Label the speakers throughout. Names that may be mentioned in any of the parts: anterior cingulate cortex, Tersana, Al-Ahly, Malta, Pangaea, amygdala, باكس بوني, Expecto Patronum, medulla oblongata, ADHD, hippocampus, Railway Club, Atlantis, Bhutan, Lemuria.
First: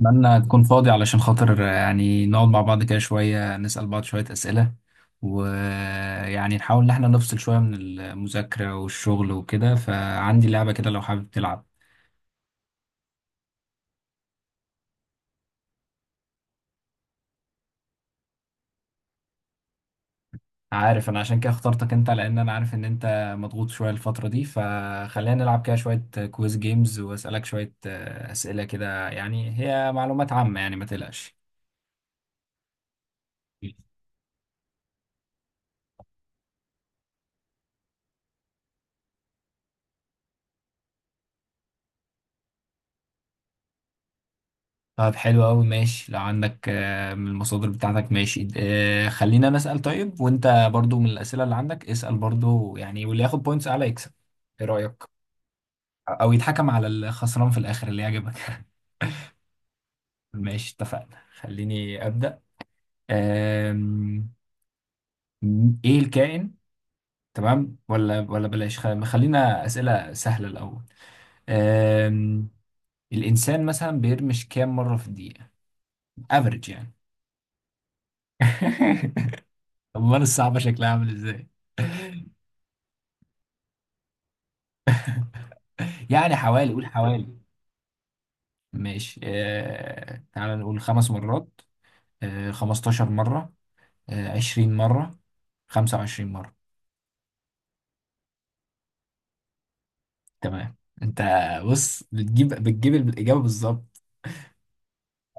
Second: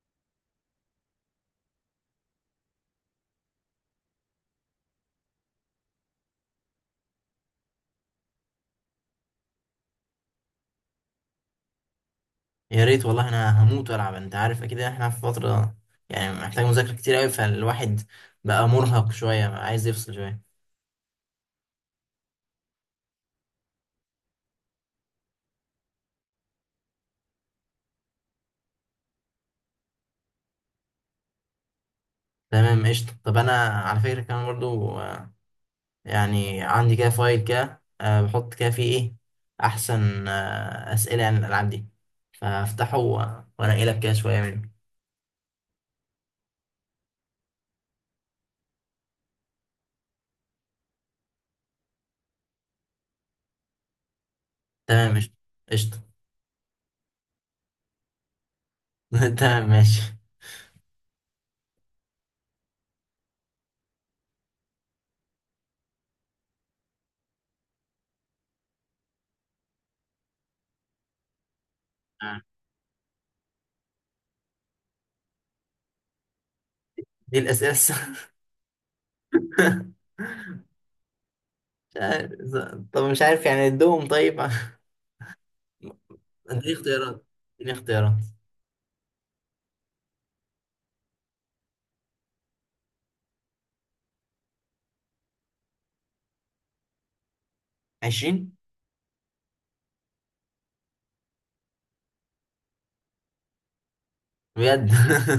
Speaker 1: اتمنى تكون فاضي علشان خاطر يعني نقعد مع بعض كده شوية نسأل بعض شوية أسئلة ويعني نحاول إن احنا نفصل شوية من المذاكرة والشغل وكده فعندي لعبة كده لو حابب تلعب.
Speaker 2: يا ريت والله انا هموت والعب. انت عارف اكيد احنا في فتره يعني محتاج مذاكره كتير قوي، فالواحد بقى مرهق شويه، بقى عايز يفصل شويه.
Speaker 1: عارف أنا عشان كده اخترتك أنت لأن أنا عارف إن أنت مضغوط شوية الفترة دي، فخلينا نلعب كده شوية كويز جيمز وأسألك شوية أسئلة كده، يعني هي معلومات عامة يعني ما تقلقش.
Speaker 2: تمام، قشطه. طب انا على فكره كمان برضو يعني عندي كده فايل كده، بحط كده فيه ايه احسن، اسئله عن الالعاب دي، فافتحه وانقي لك كده شويه منه.
Speaker 1: طب حلو أوي، ماشي. لو عندك من المصادر بتاعتك ماشي، خلينا نسأل. طيب وأنت برضو من الأسئلة اللي عندك اسأل برضو يعني، واللي ياخد بوينتس أعلى يكسب. إيه رأيك؟
Speaker 2: تمام، قشطه قشطه.
Speaker 1: أو يتحكم على الخسران في الآخر، اللي يعجبك.
Speaker 2: تمام ماشي.
Speaker 1: ماشي اتفقنا، خليني أبدأ. آم، إيه الكائن؟ تمام، ولا بلاش، خلينا أسئلة سهلة الأول.
Speaker 2: آه.
Speaker 1: آم، الإنسان مثلا بيرمش كام مرة في الدقيقة؟ افريج يعني.
Speaker 2: دي
Speaker 1: أمال الصعبة شكلها عامل إزاي؟
Speaker 2: مش عارف. طب مش عارف، يعني ادوهم طيب.
Speaker 1: يعني حوالي،
Speaker 2: اديني
Speaker 1: قول حوالي.
Speaker 2: اختيارات، اديني اختيارات.
Speaker 1: ماشي، آه تعال نقول خمس مرات، آه 15 مرة، آه 20 مرة، 25 مرة.
Speaker 2: 20.
Speaker 1: تمام. انت بص، بتجيب الإجابة بالظبط.
Speaker 2: بجد؟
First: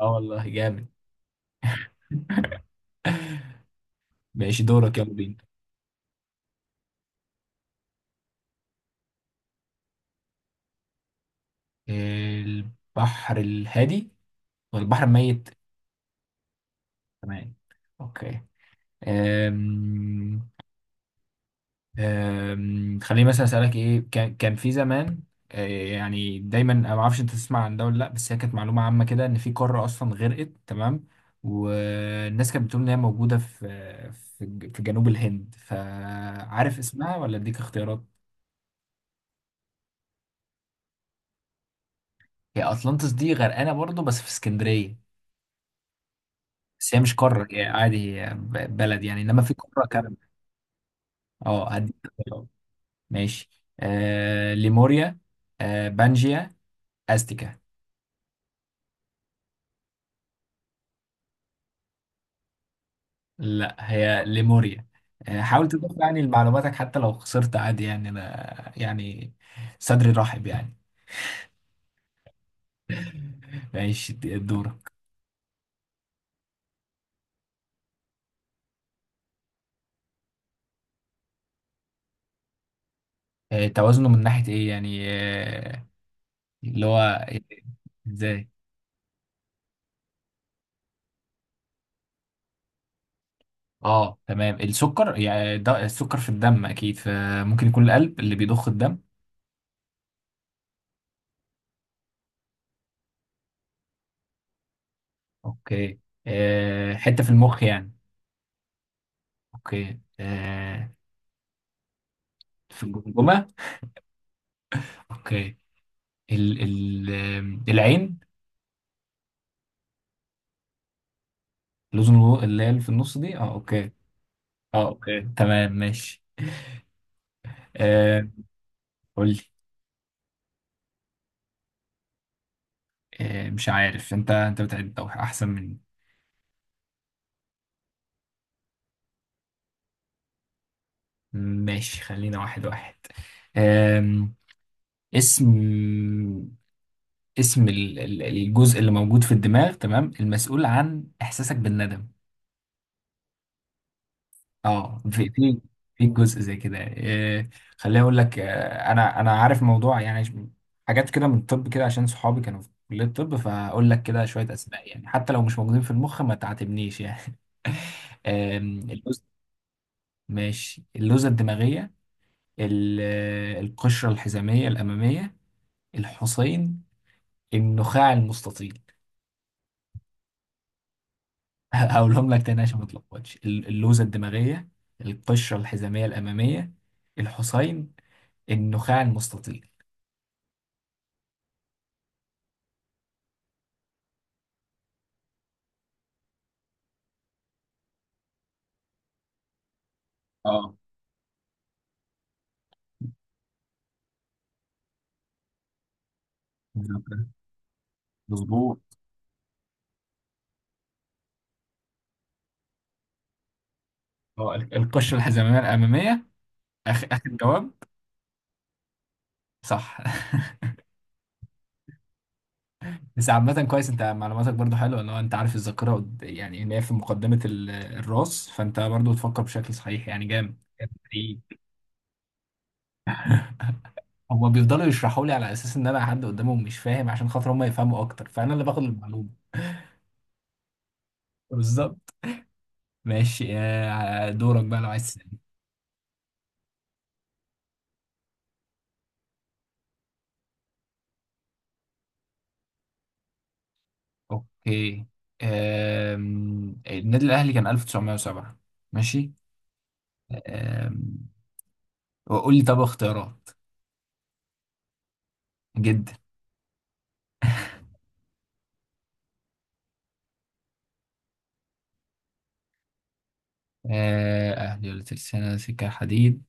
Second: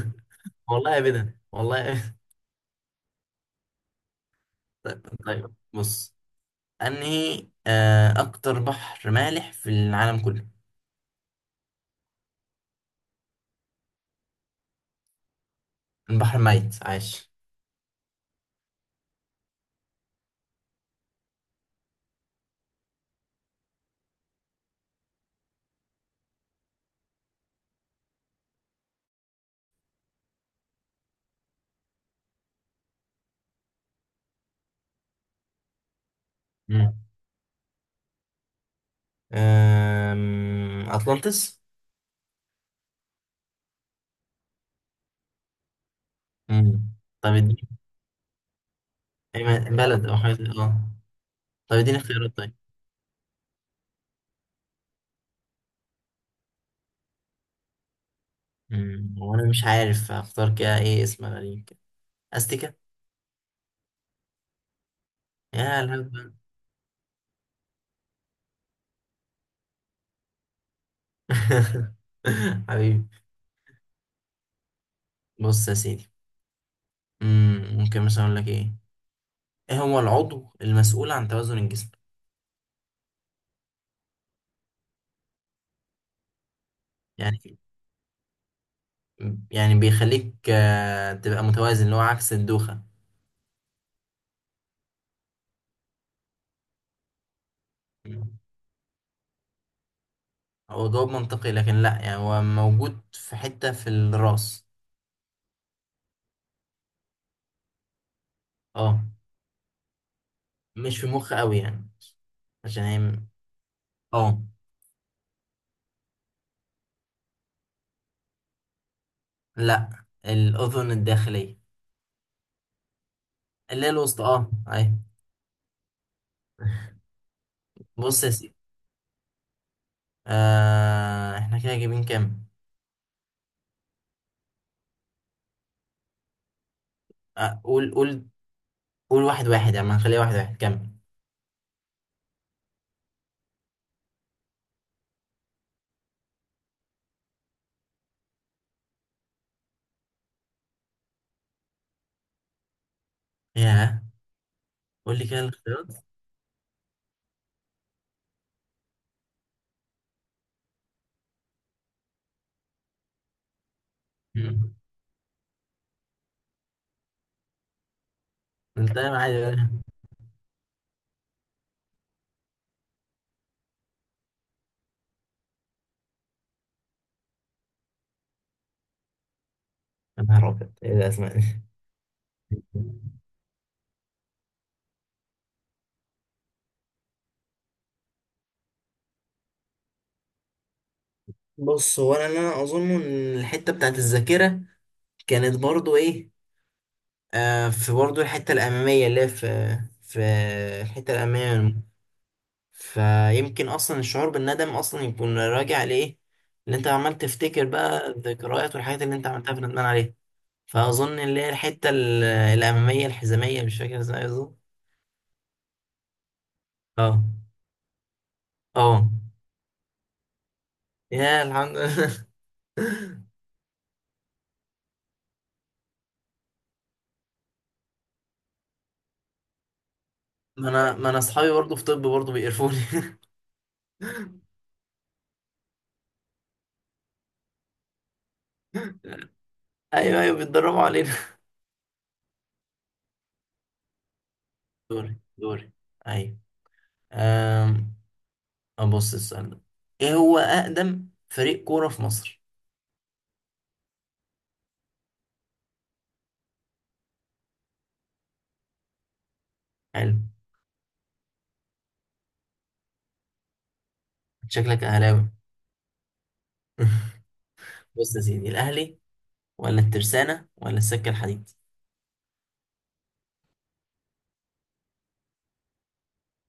Speaker 1: اه والله جامد.
Speaker 2: والله ابدا، والله أبداً.
Speaker 1: ماشي، دورك،
Speaker 2: طيب
Speaker 1: يلا بينا.
Speaker 2: طيب، بص. انهي اكتر بحر مالح في العالم كله؟
Speaker 1: البحر الهادي ولا البحر الميت؟
Speaker 2: البحر الميت عايش.
Speaker 1: تمام. اوكي. آم، خليني مثلا اسالك، ايه كان في زمان، يعني دايما انا ما اعرفش انت تسمع عن ده ولا لا، بس هي كانت معلومه عامه كده ان في قاره اصلا غرقت، تمام، والناس كانت بتقول ان هي موجوده في في في جنوب الهند، فعارف
Speaker 2: مم.
Speaker 1: اسمها ولا اديك اختيارات؟
Speaker 2: آم، اطلانتس.
Speaker 1: هي اطلانتس دي غرقانه برضو بس في اسكندريه،
Speaker 2: مم.
Speaker 1: بس هي مش
Speaker 2: طب
Speaker 1: قاره، هي
Speaker 2: اديني
Speaker 1: عادي هي بلد يعني، انما
Speaker 2: أي
Speaker 1: في قاره
Speaker 2: بلد او
Speaker 1: كامله.
Speaker 2: حاجه اه.
Speaker 1: اه
Speaker 2: طب
Speaker 1: هديك
Speaker 2: اديني اختيارات
Speaker 1: اختيارات.
Speaker 2: طيب.
Speaker 1: ماشي، آه ليموريا، آه بانجيا، استيكا.
Speaker 2: مم. وانا مش عارف اختار كده، ايه اسم غريب كده؟ استيكا.
Speaker 1: لا هي ليموريا. حاول
Speaker 2: يا
Speaker 1: تضيف يعني
Speaker 2: الهبل.
Speaker 1: لمعلوماتك، حتى لو خسرت عادي يعني، انا يعني صدري رحب يعني.
Speaker 2: حبيبي.
Speaker 1: ماشي دورك.
Speaker 2: بص يا سيدي. مم. ممكن مثلا اقول لك ايه، ايه هو العضو المسؤول عن توازن الجسم؟
Speaker 1: توازنه من ناحية ايه يعني؟ اللي هو
Speaker 2: يعني
Speaker 1: إيه؟ ازاي؟
Speaker 2: يعني بيخليك تبقى متوازن، اللي هو عكس الدوخة.
Speaker 1: اه تمام، السكر يعني، ده السكر في الدم اكيد، فممكن يكون القلب اللي
Speaker 2: مم.
Speaker 1: بيضخ الدم.
Speaker 2: هو جواب منطقي لكن لا، يعني هو موجود في حتة في الراس.
Speaker 1: اوكي، حتة في المخ يعني؟
Speaker 2: اه.
Speaker 1: اوكي،
Speaker 2: مش في مخ قوي يعني، عشان
Speaker 1: في
Speaker 2: هي م-
Speaker 1: الجمجمة.
Speaker 2: اه.
Speaker 1: اوكي. ال العين؟
Speaker 2: لا، الأذن الداخلية.
Speaker 1: لوزن اللي هي اللي في النص دي، اه
Speaker 2: اللي هي
Speaker 1: اوكي.
Speaker 2: الوسطى، اه
Speaker 1: اه
Speaker 2: اي.
Speaker 1: اوكي تمام ماشي.
Speaker 2: بص
Speaker 1: آه
Speaker 2: يا سيدي،
Speaker 1: قول لي.
Speaker 2: آه احنا كده جايبين كام؟
Speaker 1: آه مش عارف، انت بتعد او احسن مني.
Speaker 2: آه قول قول. قول واحد واحد، يعني ما نخليها واحد واحد. كمل.
Speaker 1: ماشي خلينا واحد واحد. آم، اسم، اسم الجزء اللي موجود في الدماغ تمام، المسؤول عن احساسك بالندم.
Speaker 2: ياه،
Speaker 1: اه
Speaker 2: قول لي
Speaker 1: في
Speaker 2: كده
Speaker 1: في
Speaker 2: الاختيارات.
Speaker 1: في جزء زي كده إيه. خليني اقول لك، انا عارف موضوع يعني، حاجات كده من الطب كده عشان صحابي كانوا في كلية الطب، فاقول لك كده شوية
Speaker 2: مم.
Speaker 1: اسماء يعني حتى لو مش موجودين في المخ ما تعاتبنيش يعني.
Speaker 2: انت
Speaker 1: اللوز.
Speaker 2: عادي.
Speaker 1: ماشي، اللوزة الدماغية، القشرة الحزامية الأمامية، الحصين، النخاع المستطيل.
Speaker 2: يا نهار أبيض، إيه الأسماء دي؟
Speaker 1: هقولهم لك تاني عشان ما تلخبطش، اللوزة الدماغية، القشرة الحزامية الأمامية، الحصين، النخاع المستطيل.
Speaker 2: بص، هو أنا اللي أنا أظن إن الحتة بتاعت الذاكرة كانت برضو إيه، آه في برضو الحتة الأمامية اللي هي في
Speaker 1: اه
Speaker 2: الحتة الأمامية. فيمكن أصلا الشعور بالندم أصلا يكون راجع لإيه اللي أنت عمال تفتكر بقى، الذكريات
Speaker 1: مظبوط.
Speaker 2: والحاجات اللي أنت عملتها فندمان عليها. فأظن اللي هي الحتة الأمامية الحزامية، مش فاكر إزاي
Speaker 1: اه
Speaker 2: بالظبط.
Speaker 1: القشره الحزاميه الاماميه، اخر
Speaker 2: أه.
Speaker 1: اخر جواب.
Speaker 2: أه.
Speaker 1: صح.
Speaker 2: يا الحمد لله.
Speaker 1: بس عامه كويس، انت معلوماتك برضو حلوه، لو انت عارف الذاكره يعني ان هي في مقدمه الراس، فانت برضو تفكر بشكل صحيح يعني، جامد
Speaker 2: ما
Speaker 1: جامد
Speaker 2: أنا ما أنا أصحابي
Speaker 1: حقيقي.
Speaker 2: برضو في طب برضو بيقرفوني.
Speaker 1: هما بيفضلوا يشرحوا لي على اساس ان انا حد قدامهم مش فاهم عشان خاطر هما يفهموا اكتر، فانا اللي باخد المعلومه.
Speaker 2: ايوه ايوه، بيتدربوا علينا.
Speaker 1: بالظبط. ماشي دورك بقى لو عايز
Speaker 2: دوري
Speaker 1: تسألني.
Speaker 2: دوري. ايوه. أم... ابص السؤال ده، ايه هو اقدم فريق كوره في مصر؟
Speaker 1: اوكي، النادي الاهلي كان 1907. ماشي.
Speaker 2: حلو.
Speaker 1: آم، وقول لي طب اختيارات.
Speaker 2: شكلك اهلاوي.
Speaker 1: جدا.
Speaker 2: بص يا سيدي، الاهلي ولا الترسانه ولا السكه الحديد؟
Speaker 1: اهلي ولا ترسانة سكة الحديد؟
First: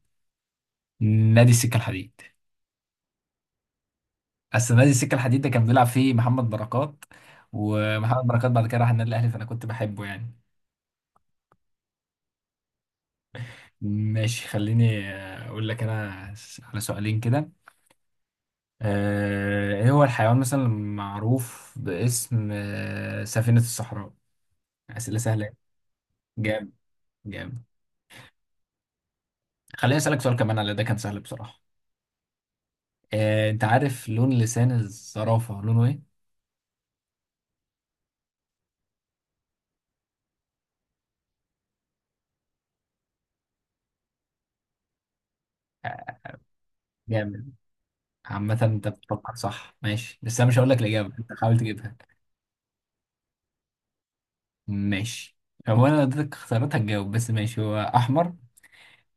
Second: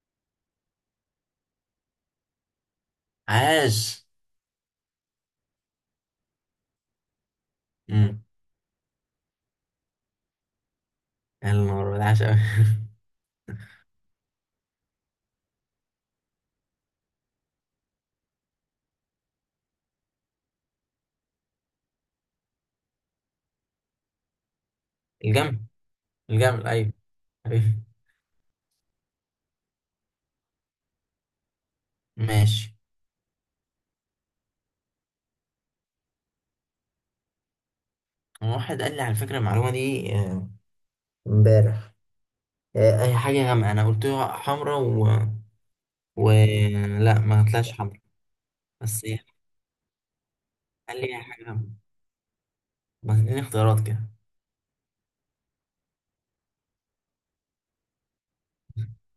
Speaker 1: نادي السكة الحديد.
Speaker 2: عاش.
Speaker 1: اصل نادي السكة الحديد ده كان بيلعب فيه محمد بركات،
Speaker 2: امم.
Speaker 1: ومحمد بركات بعد كده راح النادي الاهلي، فانا كنت بحبه يعني.
Speaker 2: يا نهار أبيض، عاش قوي.
Speaker 1: ماشي خليني اقول لك انا، على سؤالين كده. ايه هو الحيوان مثلا المعروف باسم سفينة الصحراء؟ اسئلة سهلة.
Speaker 2: الجمل، الجمل
Speaker 1: جامد
Speaker 2: ايوه. ايوه
Speaker 1: جامد. خليني اسالك سؤال كمان، على ده كان سهل بصراحة.
Speaker 2: ماشي.
Speaker 1: انت عارف لون لسان الزرافة لونه ايه؟
Speaker 2: هو واحد قال لي على فكره المعلومه دي امبارح. اي حاجه غامقه انا قلت له حمرا و...
Speaker 1: آه،
Speaker 2: و لا، ما
Speaker 1: جامد.
Speaker 2: طلعش حمرا.
Speaker 1: عامة انت
Speaker 2: بس يعني،
Speaker 1: بتفكر صح ماشي، بس انا مش هقول لك الإجابة،
Speaker 2: خليني
Speaker 1: انت حاول
Speaker 2: حاجة،
Speaker 1: تجيبها.
Speaker 2: بس اديني اختيارات كده.
Speaker 1: ماشي. هو انا لو اديتك اختيارات هتجاوب، بس ماشي. هو احمر،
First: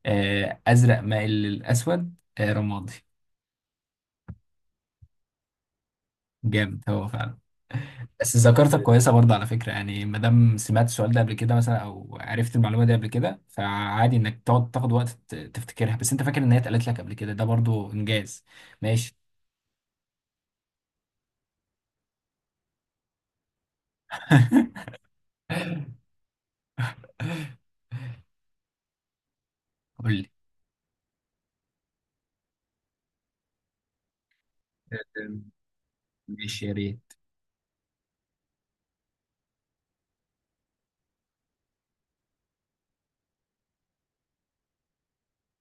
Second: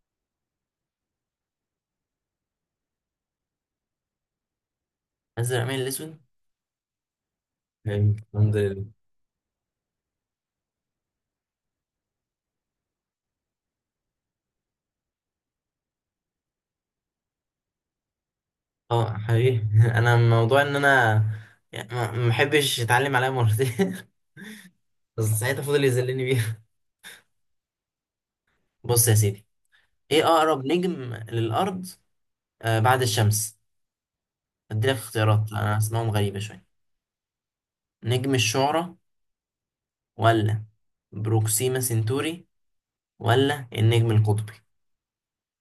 Speaker 1: ازرق مائل للاسود، رمادي؟
Speaker 2: ازرق مين الاسود؟
Speaker 1: جامد هو فعلا.
Speaker 2: فهمت،
Speaker 1: بس
Speaker 2: الحمد
Speaker 1: ذاكرتك
Speaker 2: لله.
Speaker 1: كويسة برضه على فكرة يعني، ما دام سمعت السؤال ده قبل كده مثلا او عرفت المعلومة دي قبل كده، فعادي انك تقعد تاخد وقت تفتكرها، بس انت فاكر ان هي اتقالت لك قبل كده، ده برضه انجاز. ماشي.
Speaker 2: اه حقيقي. انا موضوع ان انا يعني ما بحبش اتعلم عليها مرتين. بس ساعتها فضل يذلني بيها. بص يا سيدي،
Speaker 1: قول
Speaker 2: ايه
Speaker 1: لي.
Speaker 2: اقرب نجم للارض آه بعد الشمس؟ اديلك اختيارات، انا اسمائهم غريبة
Speaker 1: ماشي
Speaker 2: شوية.
Speaker 1: يا ريت.
Speaker 2: نجم الشعرى، ولا بروكسيما سنتوري، ولا النجم القطبي؟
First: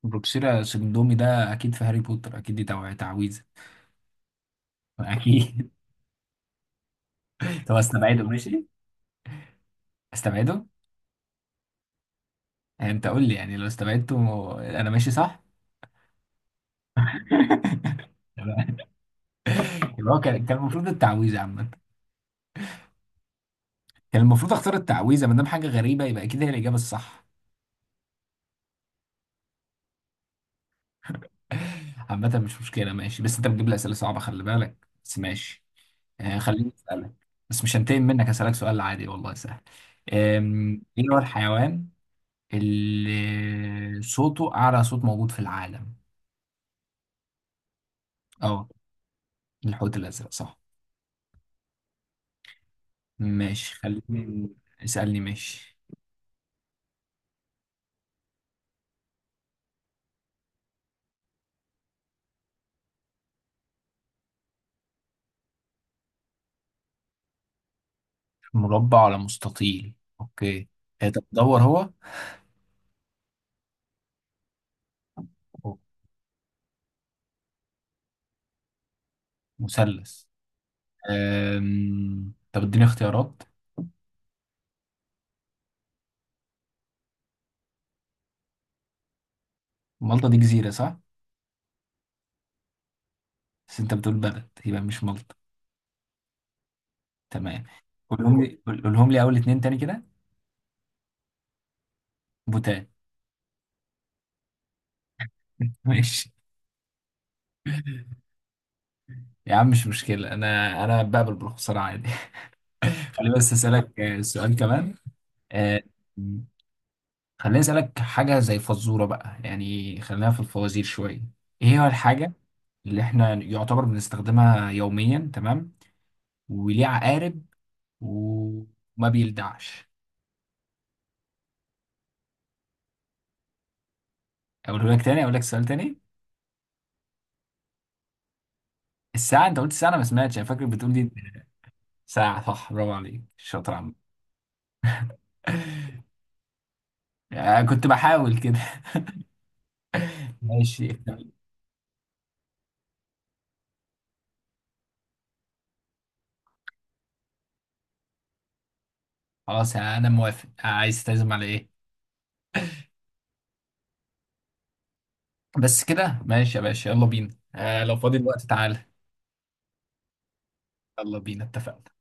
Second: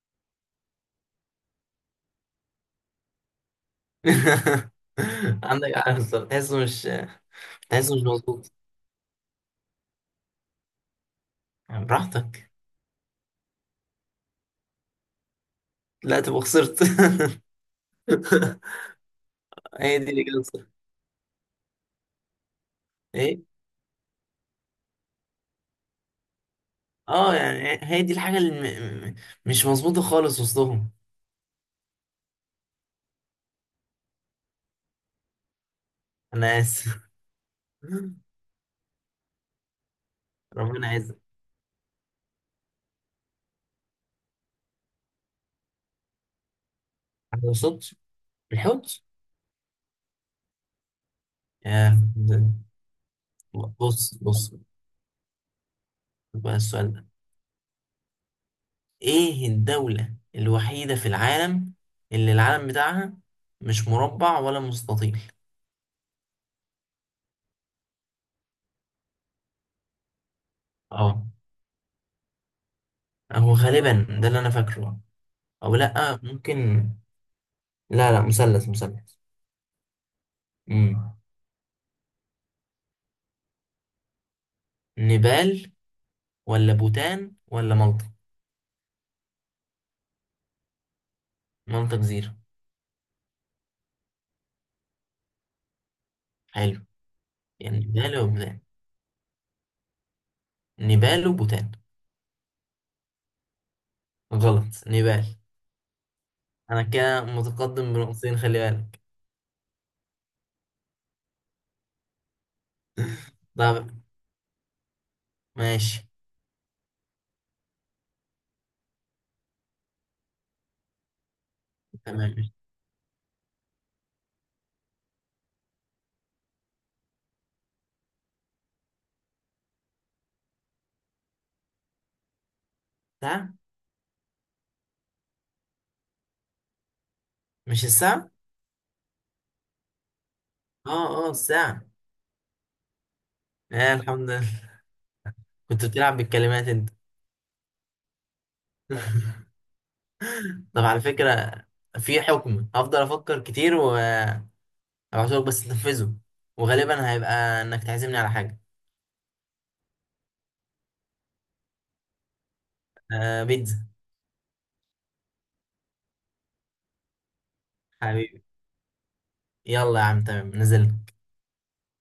Speaker 1: بروكسيرا سيرندومي ده اكيد في هاري بوتر، اكيد دي تعويذه اكيد.
Speaker 2: عندك عارف، تحسه مش
Speaker 1: طب
Speaker 2: تحسه مش
Speaker 1: استبعده
Speaker 2: مظبوط.
Speaker 1: ماشي، استبعده.
Speaker 2: براحتك.
Speaker 1: يعني انت قول لي يعني لو استبعدته انا ماشي صح؟
Speaker 2: لا تبقى خسرت. هي دي
Speaker 1: يبقى هو
Speaker 2: اللي
Speaker 1: كان
Speaker 2: كانت
Speaker 1: المفروض التعويذه عامه،
Speaker 2: ايه.
Speaker 1: كان المفروض اختار التعويذه، ما دام حاجه غريبه يبقى اكيد هي الاجابه الصح.
Speaker 2: اه، يعني هي دي الحاجة اللي مش مظبوطة خالص وسطهم.
Speaker 1: عامه مش مشكله ماشي، بس انت بتجيب لي اسئله صعبه، خلي بالك بس ماشي. آه
Speaker 2: انا
Speaker 1: خليني
Speaker 2: اسف.
Speaker 1: اسالك. بس مش هنتقم منك، هسالك سؤال عادي والله سهل.
Speaker 2: ربنا
Speaker 1: ايه هو
Speaker 2: يعزك.
Speaker 1: الحيوان اللي صوته أعلى صوت موجود في العالم؟
Speaker 2: ما وصلتش.
Speaker 1: اه،
Speaker 2: الحوت.
Speaker 1: الحوت الأزرق صح.
Speaker 2: يا ده-.
Speaker 1: ماشي
Speaker 2: بص
Speaker 1: خليني.
Speaker 2: بص،
Speaker 1: اسألني ماشي.
Speaker 2: بقى السؤال ده، ايه الدولة الوحيدة في العالم اللي العلم بتاعها مش مربع ولا مستطيل؟
Speaker 1: مربع ولا مستطيل. أوكي. طب
Speaker 2: اه،
Speaker 1: دور هو.
Speaker 2: هو غالبا ده اللي انا فاكره، او
Speaker 1: أوه.
Speaker 2: لا ممكن. لا لا، مثلث مثلث.
Speaker 1: مثلث.
Speaker 2: امم.
Speaker 1: طب اديني اختيارات.
Speaker 2: نيبال ولا بوتان ولا مالطا؟
Speaker 1: مالطا دي جزيرة صح؟
Speaker 2: مالطا جزيرة.
Speaker 1: بس انت بتقول بلد يبقى مش مالطا.
Speaker 2: حلو.
Speaker 1: تمام.
Speaker 2: يعني نيبال
Speaker 1: قولهم
Speaker 2: وبوتان.
Speaker 1: لي، قولهم لي أول اتنين تاني كده.
Speaker 2: نيبال وبوتان.
Speaker 1: بوتان.
Speaker 2: غلط، نيبال.
Speaker 1: ماشي.
Speaker 2: أنا كده متقدم بنقطتين، خلي بالك.
Speaker 1: يا عم مش مشكلة، أنا بقبل بالخسارة عادي. خليني بس
Speaker 2: طب.
Speaker 1: أسألك سؤال كمان. آه،
Speaker 2: ماشي.
Speaker 1: خليني أسألك حاجة زي فزورة بقى يعني، خلينا في الفوازير شوية. إيه هو الحاجة
Speaker 2: تمام.
Speaker 1: اللي إحنا يعتبر بنستخدمها يوميا، تمام، وليه عقارب وما بيلدعش؟
Speaker 2: ساعة.
Speaker 1: أقوله لك تاني، أقول لك سؤال تاني.
Speaker 2: مش الساعة؟
Speaker 1: الساعة؟ أنت قلت الساعة، أنا ما سمعتش، أنا فاكر
Speaker 2: اه
Speaker 1: بتقول دي.
Speaker 2: اه الساعة.
Speaker 1: ساعة صح، برافو عليك، شاطر يا عم.
Speaker 2: آه الحمد لله. كنت بتلعب بالكلمات انت.
Speaker 1: كنت بحاول كده.
Speaker 2: طب
Speaker 1: ماشي.
Speaker 2: على فكرة، في حكم هفضل افكر كتير وابعتهولك، بس تنفذه. وغالبا هيبقى انك تعزمني على حاجة،
Speaker 1: خلاص أنا موافق، عايز تعزم على إيه؟
Speaker 2: آه بيتزا.
Speaker 1: بس كده ماشي يا باشا، يلا بينا، آه لو فاضي الوقت
Speaker 2: حبيبي.
Speaker 1: تعالى.
Speaker 2: يلا يا عم، تمام، نزلت.
Speaker 1: يلا بينا، اتفقنا.